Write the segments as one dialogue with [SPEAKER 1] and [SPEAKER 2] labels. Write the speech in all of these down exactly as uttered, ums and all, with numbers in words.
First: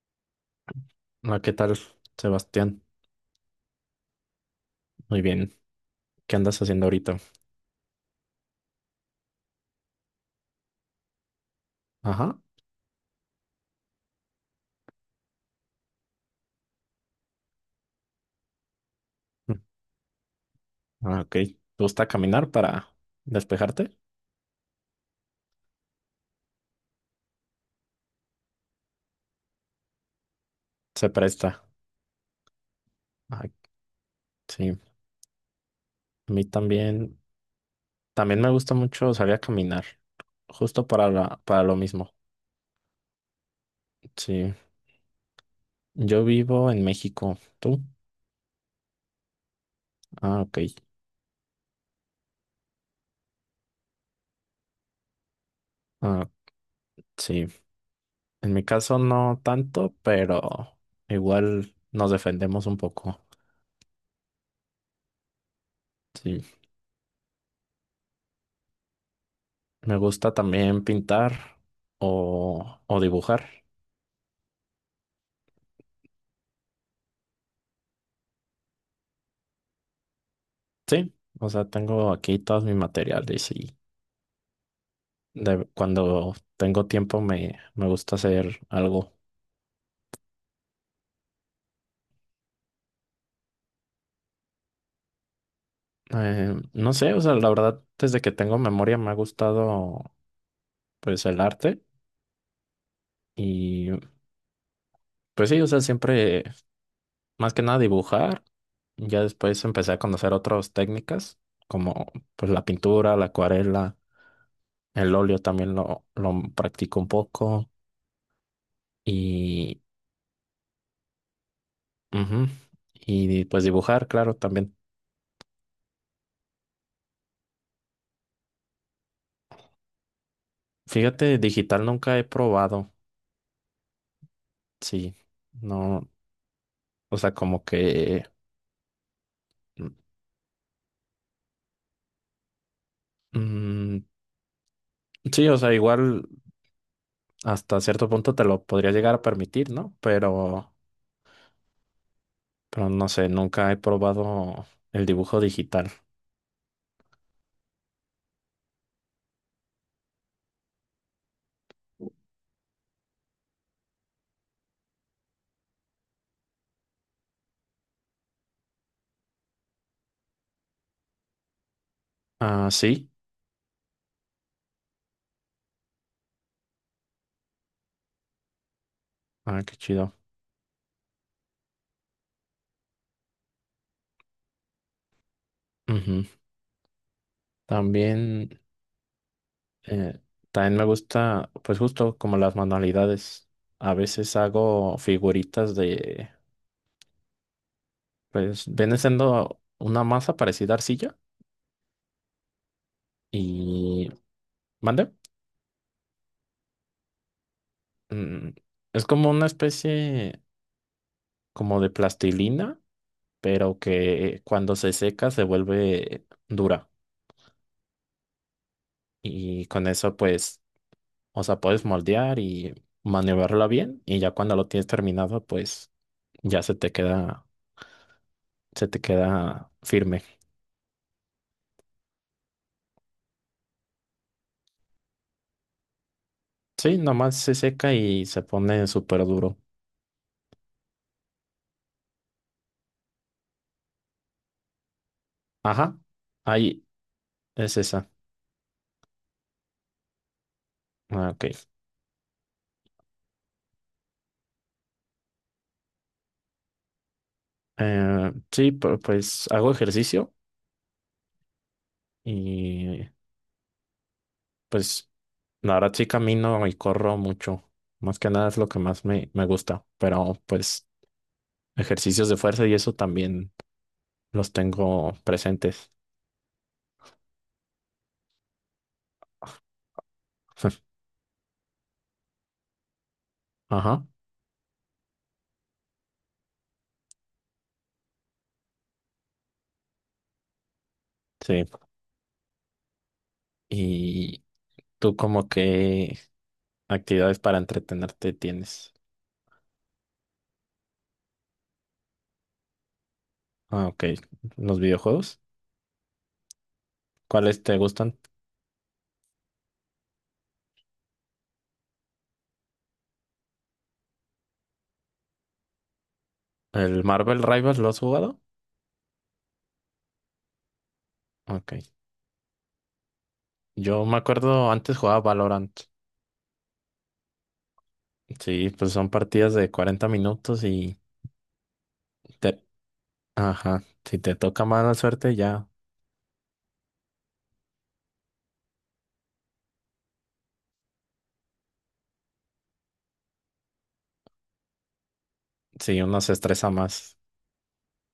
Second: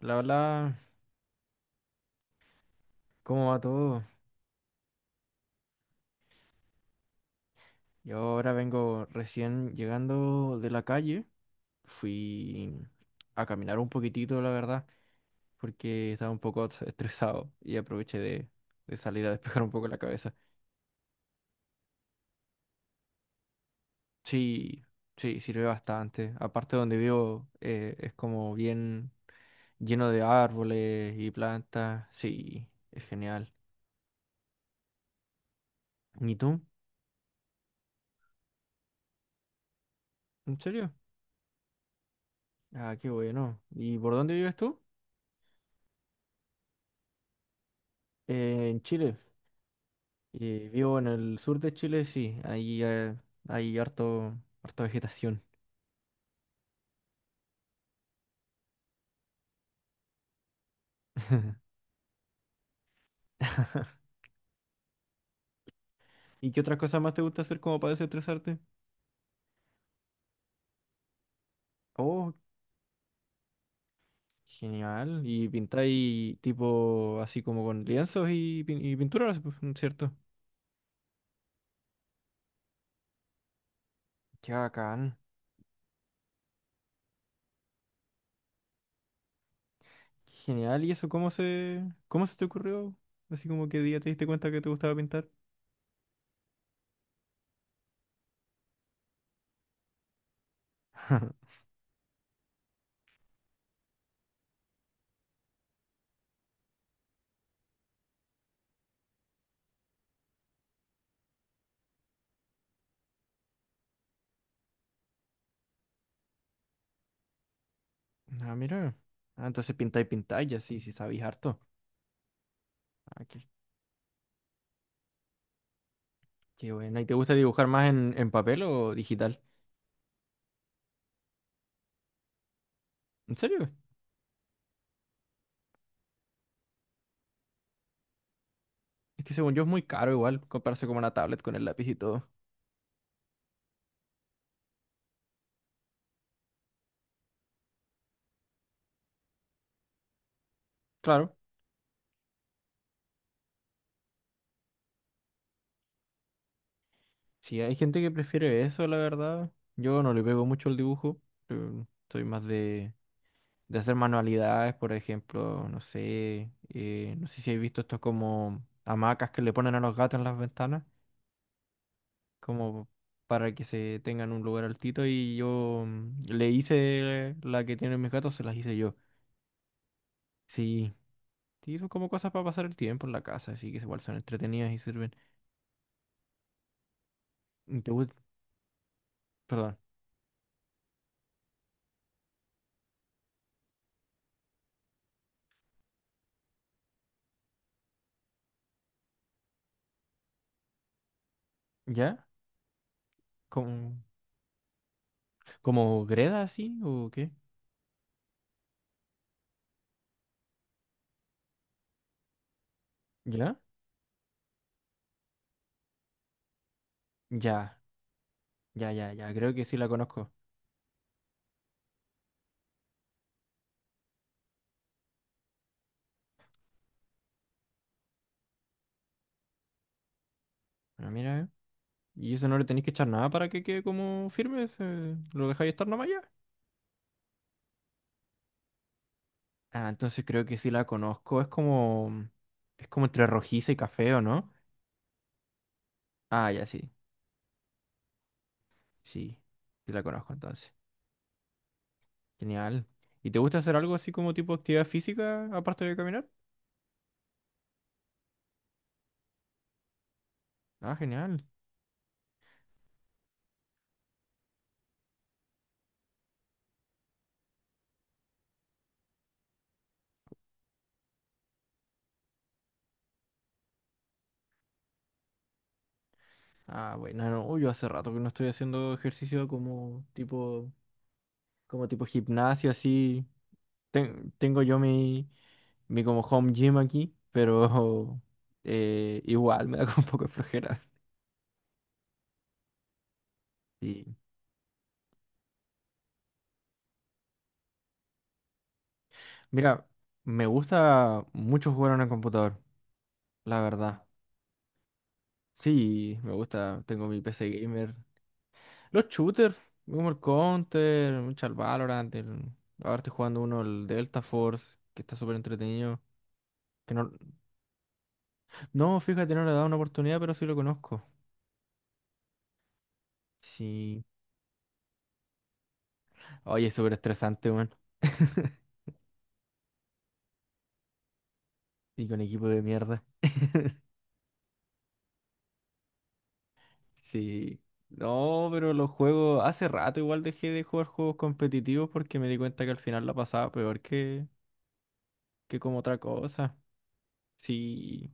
[SPEAKER 1] Hola, hola,
[SPEAKER 2] Ah, ¿qué tal, Sebastián?
[SPEAKER 1] ¿cómo va todo?
[SPEAKER 2] Muy bien. ¿Qué andas haciendo ahorita?
[SPEAKER 1] Yo ahora vengo recién llegando de la calle.
[SPEAKER 2] Ajá.
[SPEAKER 1] Fui a caminar un poquitito, la verdad, porque estaba un poco est- estresado y aproveché de, de salir a
[SPEAKER 2] Mm.
[SPEAKER 1] despejar un poco la cabeza.
[SPEAKER 2] Ah, ok. ¿Te gusta caminar para despejarte?
[SPEAKER 1] Sí, sí, sirve bastante. Aparte donde vivo eh, es como bien lleno de
[SPEAKER 2] Se
[SPEAKER 1] árboles y
[SPEAKER 2] presta.
[SPEAKER 1] plantas. Sí, es genial.
[SPEAKER 2] Ay, sí. A
[SPEAKER 1] ¿Y
[SPEAKER 2] mí
[SPEAKER 1] tú?
[SPEAKER 2] también. También me gusta mucho salir a caminar.
[SPEAKER 1] ¿En
[SPEAKER 2] Justo
[SPEAKER 1] serio?
[SPEAKER 2] para la, para lo mismo.
[SPEAKER 1] Ah, qué bueno. ¿Y por dónde
[SPEAKER 2] Sí.
[SPEAKER 1] vives tú?
[SPEAKER 2] Yo vivo en México. ¿Tú?
[SPEAKER 1] Eh, en Chile.
[SPEAKER 2] Ah, ok.
[SPEAKER 1] Eh, vivo en el sur de Chile, sí, ahí eh, hay harto, harta vegetación.
[SPEAKER 2] Ah, sí. En mi caso no tanto, pero igual nos defendemos un poco.
[SPEAKER 1] ¿Y
[SPEAKER 2] Sí.
[SPEAKER 1] qué otras cosas más te gusta hacer como para desestresarte?
[SPEAKER 2] Me gusta también pintar
[SPEAKER 1] Oh,
[SPEAKER 2] o, o dibujar.
[SPEAKER 1] genial. ¿Y pintáis tipo así como con lienzos y, pin- y pinturas, pues, cierto?
[SPEAKER 2] Sí, o sea, tengo aquí todos mis materiales y
[SPEAKER 1] Qué bacán.
[SPEAKER 2] de- cuando tengo tiempo me, me gusta hacer algo.
[SPEAKER 1] Qué genial. ¿Y eso cómo se, cómo se te ocurrió? Así como qué día te diste cuenta que te gustaba pintar.
[SPEAKER 2] Eh, no sé, o sea, la verdad, desde que tengo memoria me ha gustado pues el arte y pues sí, o sea, siempre más que nada dibujar. Ya después empecé a conocer otras técnicas como pues la pintura, la acuarela, el óleo también lo, lo practico un poco
[SPEAKER 1] Ah, mira. Ah, entonces
[SPEAKER 2] y,
[SPEAKER 1] pintáis, pintáis, ya sí, sí sabéis harto.
[SPEAKER 2] ujú,
[SPEAKER 1] Ah,
[SPEAKER 2] y
[SPEAKER 1] qué,
[SPEAKER 2] pues dibujar, claro, también.
[SPEAKER 1] qué bueno. ¿Y te gusta dibujar más en, en papel o digital?
[SPEAKER 2] Fíjate, digital nunca he probado,
[SPEAKER 1] ¿En serio?
[SPEAKER 2] sí, no, o sea, como que,
[SPEAKER 1] Es que según yo es muy caro igual comprarse como una tablet con el lápiz y todo.
[SPEAKER 2] mm, sí, o sea, igual hasta cierto punto te lo podría llegar a permitir, ¿no? Pero,
[SPEAKER 1] Claro.
[SPEAKER 2] pero no sé, nunca he probado el dibujo digital.
[SPEAKER 1] Si hay gente que prefiere eso, la verdad. Yo no le pego mucho el dibujo. Pero soy más de, de hacer manualidades, por ejemplo, no sé. eh, no sé si habéis visto estos como hamacas que le ponen a los gatos en las ventanas,
[SPEAKER 2] Ah,
[SPEAKER 1] como
[SPEAKER 2] sí,
[SPEAKER 1] para que se tengan un lugar altito. Y yo mm, le hice la que tienen mis gatos, se las hice yo.
[SPEAKER 2] ah, qué chido.
[SPEAKER 1] Sí, sí, son como cosas para pasar el tiempo en la casa, así que igual son entretenidas y sirven.
[SPEAKER 2] Ujú.
[SPEAKER 1] ¿Y te gusta?
[SPEAKER 2] También, eh, también me gusta, pues justo como las manualidades, a veces hago figuritas de, pues, viene siendo una masa parecida a arcilla
[SPEAKER 1] ¿Ya? ¿Como,
[SPEAKER 2] y. ¿Mande?
[SPEAKER 1] como Greda así o qué?
[SPEAKER 2] Mm, es como una especie como de plastilina,
[SPEAKER 1] ¿Ya?
[SPEAKER 2] pero que cuando se seca se vuelve dura.
[SPEAKER 1] Ya, ya, ya, ya. Creo que
[SPEAKER 2] Y
[SPEAKER 1] sí
[SPEAKER 2] con
[SPEAKER 1] la
[SPEAKER 2] eso,
[SPEAKER 1] conozco.
[SPEAKER 2] pues, o sea, puedes moldear y maniobrarla bien. Y ya cuando lo tienes terminado, pues ya se te queda, se te queda firme.
[SPEAKER 1] Bueno, mira, eh. ¿Y eso no le tenéis que echar nada para que quede como firme? ¿Se- ¿Lo dejáis estar nomás ya?
[SPEAKER 2] Sí, nomás se seca y se pone súper duro.
[SPEAKER 1] Ah, entonces creo que sí la conozco. Es como. Es como entre rojiza y café, ¿o no?
[SPEAKER 2] Ajá,
[SPEAKER 1] Ah, ya sí.
[SPEAKER 2] ahí es esa.
[SPEAKER 1] Sí. Sí la conozco entonces.
[SPEAKER 2] Ah, ok.
[SPEAKER 1] Genial. ¿Y te gusta hacer algo así como tipo actividad física aparte de caminar?
[SPEAKER 2] Eh, sí, pu- pues hago ejercicio
[SPEAKER 1] Ah, genial.
[SPEAKER 2] y pues. La verdad sí camino y corro mucho. Más que nada es lo que más me, me gusta. Pero pues ejercicios de fuerza y eso también los tengo presentes.
[SPEAKER 1] Ah, bueno, no, yo hace rato que no estoy haciendo ejercicio como tipo. como tipo gimnasio, así.
[SPEAKER 2] Ajá,
[SPEAKER 1] Ten- tengo yo mi, mi como home gym aquí, pero eh, igual me da como un poco de flojera.
[SPEAKER 2] sí.
[SPEAKER 1] Sí.
[SPEAKER 2] ¿Y tú como qué actividades para entretenerte tienes?
[SPEAKER 1] Mira, me gusta mucho jugar en el computador, la
[SPEAKER 2] Ah,
[SPEAKER 1] verdad.
[SPEAKER 2] ok. ¿Los videojuegos?
[SPEAKER 1] Sí, me gusta, tengo mi P C
[SPEAKER 2] ¿Cuáles te
[SPEAKER 1] gamer.
[SPEAKER 2] gustan?
[SPEAKER 1] Los shooters, como el Counter, mucho el Valorant. el- Ahora estoy jugando uno, el Delta Force, que está súper entretenido. Que
[SPEAKER 2] ¿El
[SPEAKER 1] no,
[SPEAKER 2] Marvel Rivals lo has jugado?
[SPEAKER 1] no, fíjate, no le he dado una oportunidad, pero sí lo conozco.
[SPEAKER 2] Ok.
[SPEAKER 1] Sí.
[SPEAKER 2] Yo me acuerdo antes jugaba Valorant.
[SPEAKER 1] Oye, es súper estresante, weón.
[SPEAKER 2] Sí, pues son partidas de cuarenta minutos y
[SPEAKER 1] Y con equipo de
[SPEAKER 2] te.
[SPEAKER 1] mierda.
[SPEAKER 2] Ajá, si te toca mala suerte ya.
[SPEAKER 1] Sí. No, pero los juegos. Hace rato igual dejé de jugar juegos competitivos porque me di cuenta que al final la pasaba peor que, que como otra
[SPEAKER 2] Sí, uno se
[SPEAKER 1] cosa.
[SPEAKER 2] estresa más.
[SPEAKER 1] Sí.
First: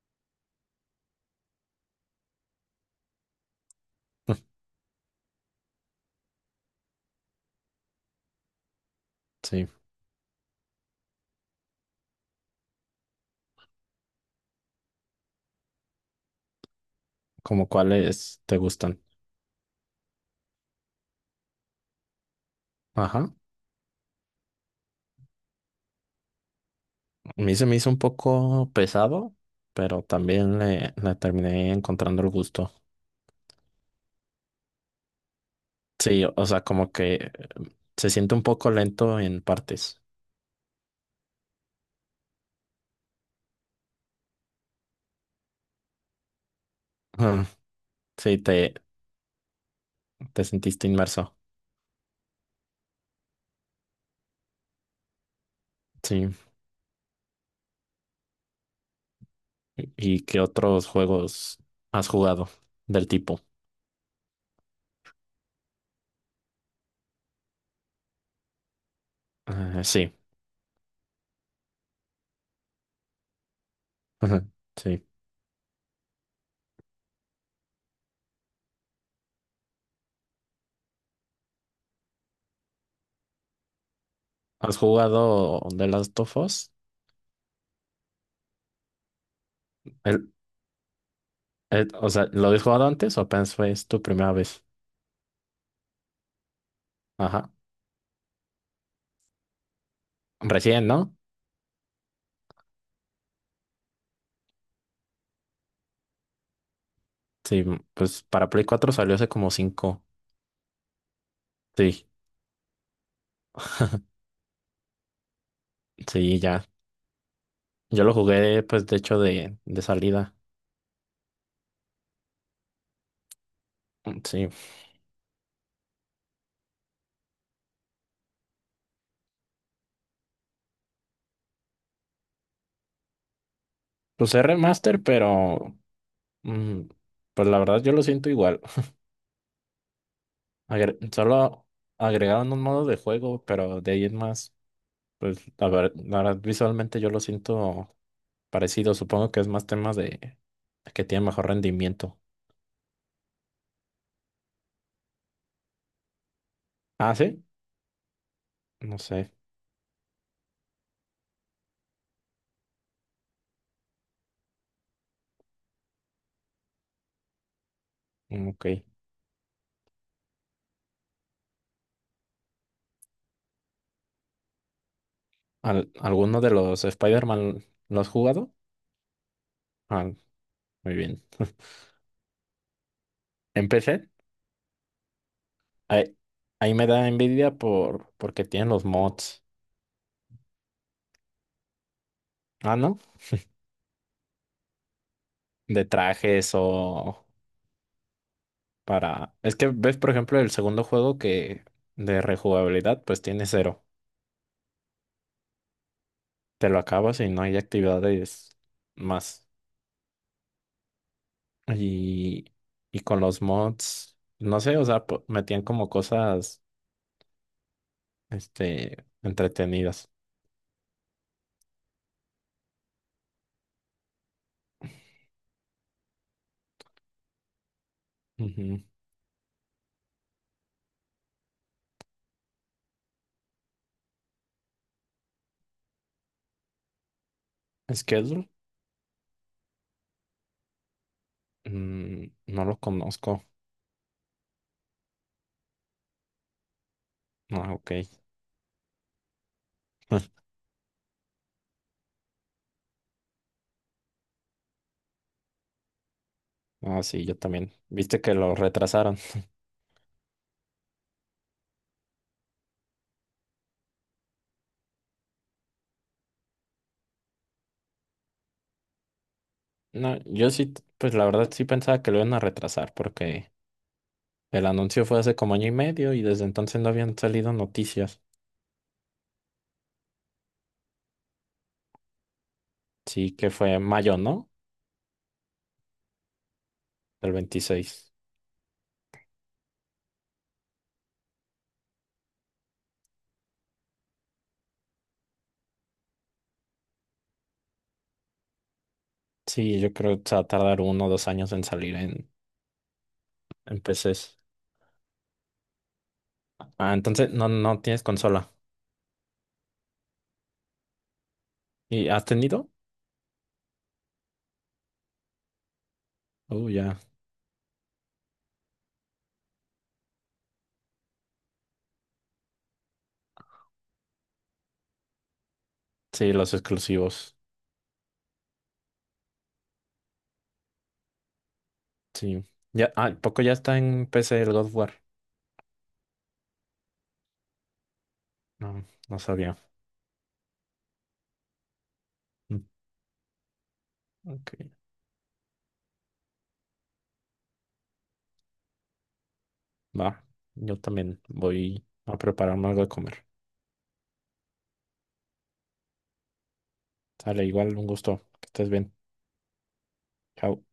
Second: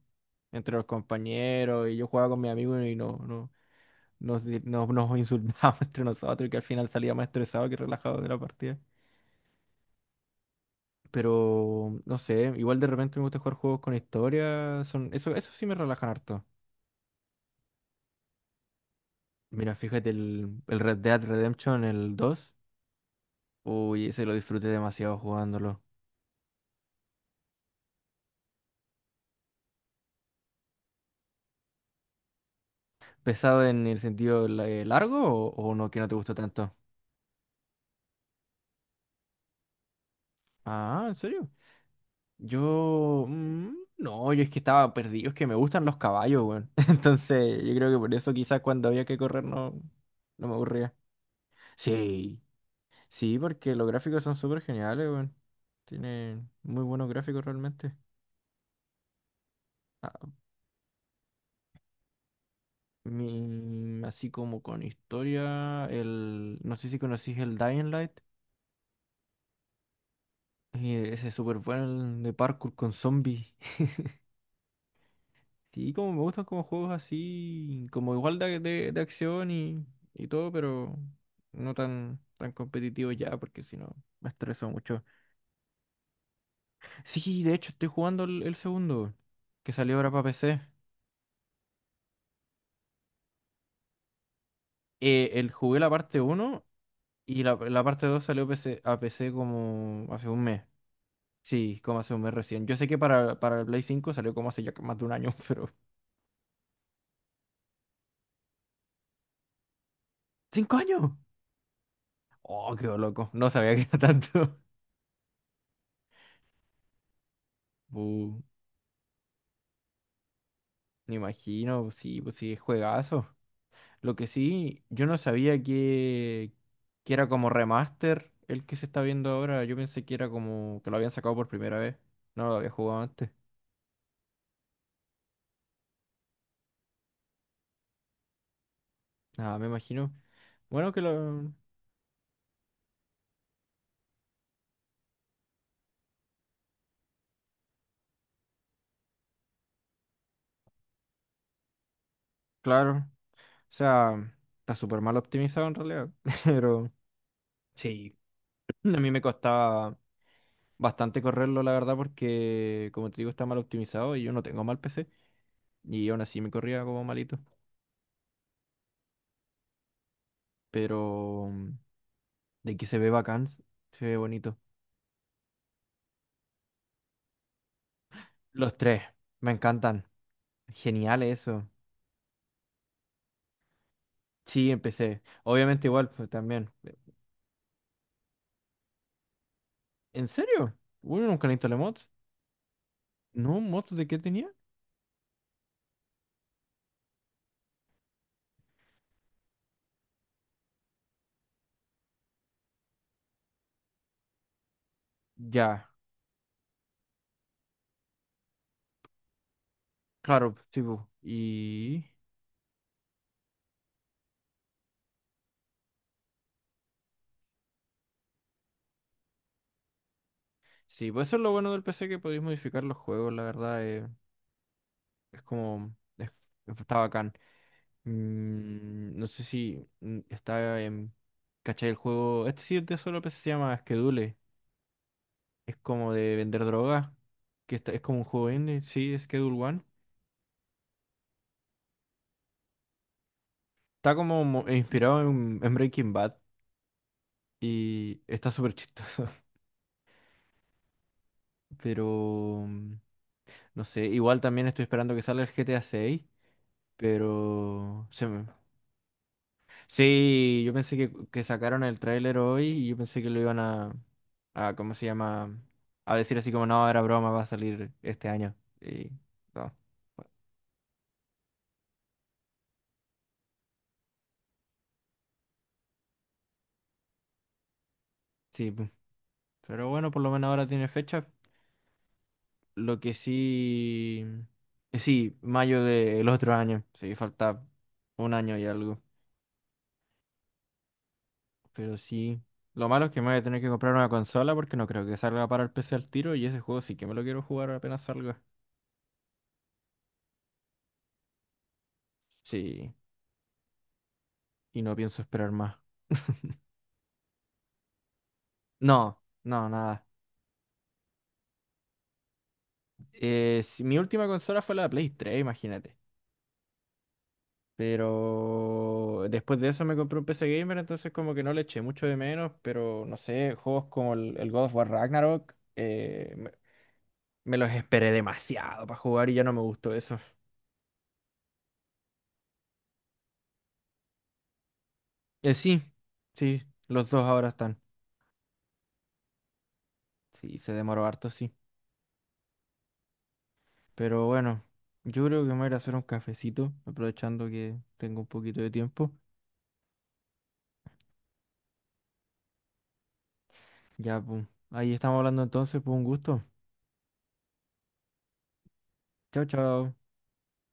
[SPEAKER 1] Entre los compañeros y yo jugaba con mis amigos y no, no, nos, di- no- nos insultábamos entre nosotros y que al final salía más estresado que relajado de la partida.
[SPEAKER 2] Sí,
[SPEAKER 1] Pero no sé, igual de repente me gusta jugar juegos con historia. Son, eso, eso sí me relajan harto.
[SPEAKER 2] como cuáles te gustan.
[SPEAKER 1] Mira, fíjate, el, el, Red Dead Redemption, el dos,
[SPEAKER 2] Ajá.
[SPEAKER 1] uy, ese lo disfruté demasiado jugándolo.
[SPEAKER 2] A mí se me hizo un poco pesado, pero también le, le terminé encontrando el gusto.
[SPEAKER 1] ¿Pesado en el sentido la- eh, largo o, o no, que no te
[SPEAKER 2] Sí, o
[SPEAKER 1] gustó
[SPEAKER 2] o sea,
[SPEAKER 1] tanto?
[SPEAKER 2] como que eh, se siente un poco lento en partes.
[SPEAKER 1] Ah, ¿en serio? Yo, mm, no, yo es que estaba perdido, es que me gustan los caballos, weón.
[SPEAKER 2] Ujú.
[SPEAKER 1] Entonces, yo creo que por eso
[SPEAKER 2] Sí,
[SPEAKER 1] quizás
[SPEAKER 2] te,
[SPEAKER 1] cuando había que correr no,
[SPEAKER 2] te
[SPEAKER 1] no me
[SPEAKER 2] sentiste
[SPEAKER 1] aburría.
[SPEAKER 2] inmerso.
[SPEAKER 1] Sí, sí, porque los gráficos son súper geniales, weón.
[SPEAKER 2] Sí.
[SPEAKER 1] Tienen muy buenos gráficos realmente.
[SPEAKER 2] ¿Y y
[SPEAKER 1] Ah,
[SPEAKER 2] qué otros juegos has jugado del tipo?
[SPEAKER 1] Mi- así como con historia, el, no sé si conocís el Dying Light,
[SPEAKER 2] Eh, sí.
[SPEAKER 1] eh, ese es súper bueno el de parkour con zombies.
[SPEAKER 2] Ujú. Sí.
[SPEAKER 1] Sí, como me gustan como juegos así, como igual de, de, de acción y, y todo, pero no tan, tan competitivo ya, porque si no me estreso
[SPEAKER 2] ¿Has
[SPEAKER 1] mucho.
[SPEAKER 2] jugado The Last of Us?
[SPEAKER 1] Sí, de hecho estoy jugando el, el segundo, que salió ahora para
[SPEAKER 2] El-
[SPEAKER 1] P C.
[SPEAKER 2] el- o sea, ¿lo habías jugado antes o apenas fue es tu primera vez?
[SPEAKER 1] Eh, el, jugué la parte uno y
[SPEAKER 2] Ajá.
[SPEAKER 1] la, la parte dos salió P C, a P C como hace un mes.
[SPEAKER 2] Recién, ¿no?
[SPEAKER 1] Sí, como hace un mes recién. Yo sé que para, para el Play cinco salió como hace ya más de un año, pero...
[SPEAKER 2] Sí, pues para Play cuatro salió hace como cinco.
[SPEAKER 1] ¡Cinco años!
[SPEAKER 2] Sí,
[SPEAKER 1] Oh, qué loco. No sabía que era tanto.
[SPEAKER 2] sí, ya. Yo lo
[SPEAKER 1] Uh,
[SPEAKER 2] jugué, pues, de hecho, de, de salida.
[SPEAKER 1] me imagino, sí, pues sí, es juegazo. Lo
[SPEAKER 2] Mm,
[SPEAKER 1] que
[SPEAKER 2] sí.
[SPEAKER 1] sí, yo no sabía que, que era como remaster el que se está viendo ahora. Yo pensé que era como que lo habían sacado por primera vez. No lo había jugado antes.
[SPEAKER 2] Pues es remaster, pero mm, pues la verdad yo lo siento igual.
[SPEAKER 1] Ah, me imagino. Bueno,
[SPEAKER 2] Agre-
[SPEAKER 1] que lo...
[SPEAKER 2] solo agregaron un modo de juego, pero de ahí en más, pues, la ver- la verdad, visualmente yo lo siento parecido. Supongo que es más temas de que tiene mejor rendimiento.
[SPEAKER 1] Claro. O sea, está súper mal optimizado en realidad. Pero
[SPEAKER 2] Ah, sí.
[SPEAKER 1] sí, a
[SPEAKER 2] No
[SPEAKER 1] mí me
[SPEAKER 2] sé.
[SPEAKER 1] costaba... bastante correrlo, la verdad, porque como te digo, está mal optimizado y yo no tengo mal P C. Y aún así me corría como malito.
[SPEAKER 2] Mm, ok.
[SPEAKER 1] Pero mm, de que se ve bacán, se ve bonito.
[SPEAKER 2] Al- ¿Alguno de los Spider-Man lo has jugado?
[SPEAKER 1] Los tres, me encantan.
[SPEAKER 2] Ah, muy
[SPEAKER 1] Genial
[SPEAKER 2] bien.
[SPEAKER 1] eso.
[SPEAKER 2] ¿En P C?
[SPEAKER 1] Sí, empecé. Obviamente igual,
[SPEAKER 2] Ahí,
[SPEAKER 1] pues también.
[SPEAKER 2] ahí me da envidia por, porque tienen los mods.
[SPEAKER 1] ¿En serio? Bueno, nunca le instalé mods.
[SPEAKER 2] Ah, ¿no?
[SPEAKER 1] ¿No? ¿Mods de qué tenía?
[SPEAKER 2] De trajes o para. Es que ves, por ejemplo, el segundo juego que de rejugabilidad, pues tiene cero.
[SPEAKER 1] Ya,
[SPEAKER 2] Te lo acabas y no hay actividades más.
[SPEAKER 1] claro, sí, pu. Y...
[SPEAKER 2] Y, y con los mods, no sé, o sea, po- metían como cosas, este, entretenidas.
[SPEAKER 1] Sí, pues eso es lo bueno del P C, que podéis modificar los juegos, la verdad. eh, es como... es- está bacán.
[SPEAKER 2] Ujú.
[SPEAKER 1] Mm, no sé si mm, está en... ¿Cachai el juego? Este sí es de solo P C, se llama Schedule. Es como de vender droga. Que está- es como un
[SPEAKER 2] Schedule.
[SPEAKER 1] juego indie, sí, Schedule One.
[SPEAKER 2] Mm, no los conozco.
[SPEAKER 1] Está como mo- eh, inspirado en, en Breaking Bad
[SPEAKER 2] Ah, ok.
[SPEAKER 1] y está súper chistoso. Pero mm, no sé, igual también estoy esperando que salga el G T A seis
[SPEAKER 2] Ah, sí, yo también.
[SPEAKER 1] pero
[SPEAKER 2] Viste
[SPEAKER 1] se
[SPEAKER 2] que
[SPEAKER 1] me,
[SPEAKER 2] lo retrasaron.
[SPEAKER 1] Sí, yo pensé que, que sacaron el tráiler hoy y yo pensé que lo iban a, a, ¿cómo se llama? A decir así como, no, era broma, va a salir este año. Y, no.
[SPEAKER 2] No,
[SPEAKER 1] Bueno,
[SPEAKER 2] yo sí, t- pues la verdad sí pensaba que lo iban a retrasar porque el anuncio fue hace como año y medio y desde entonces no habían salido noticias.
[SPEAKER 1] sí, pu. Pero bueno, por lo menos ahora tiene fecha. Lo que
[SPEAKER 2] Sí, que fue en mayo,
[SPEAKER 1] sí,
[SPEAKER 2] ¿no?
[SPEAKER 1] eh, sí, mayo del otro año. Sí,
[SPEAKER 2] Del
[SPEAKER 1] falta
[SPEAKER 2] veintiséis.
[SPEAKER 1] un año y algo. Pero sí, lo malo es que me voy a tener que comprar una consola porque no creo que salga para el P C al tiro y ese juego sí que me lo quiero jugar apenas salga.
[SPEAKER 2] Sí, yo creo que se va a tardar uno o dos años en salir en,
[SPEAKER 1] Sí,
[SPEAKER 2] en P Cs.
[SPEAKER 1] y no pienso esperar más.
[SPEAKER 2] Ah, entonces no, no tienes consola.
[SPEAKER 1] No, no, nada.
[SPEAKER 2] ¿Y has tenido?
[SPEAKER 1] Eh, si- mi última consola fue la Play tres, imagínate.
[SPEAKER 2] Oh, ya.
[SPEAKER 1] Pero después de eso me compré un P C Gamer, entonces como que no le eché mucho de menos, pero no sé, juegos como el, el, God of War Ragnarok,
[SPEAKER 2] Sí,
[SPEAKER 1] eh, me,
[SPEAKER 2] los exclusivos.
[SPEAKER 1] me los esperé demasiado para jugar y ya no me gustó eso.
[SPEAKER 2] Sí. ¿Ya, ah, poco ya está en P C el God of War?
[SPEAKER 1] Eh, sí, sí, los dos ahora están.
[SPEAKER 2] No, no sabía.
[SPEAKER 1] Sí, se demoró harto, sí.
[SPEAKER 2] Mm,
[SPEAKER 1] Pero
[SPEAKER 2] ok,
[SPEAKER 1] bueno, yo creo que me voy a ir a hacer un cafecito, aprovechando que tengo un poquito de tiempo.
[SPEAKER 2] va. Yo también voy a prepararme algo de comer.
[SPEAKER 1] Ya, pum. Ahí estamos hablando entonces, pues un gusto.
[SPEAKER 2] Sale, igual, un gusto. Que estés bien.
[SPEAKER 1] Chao, chao.
[SPEAKER 2] Chao.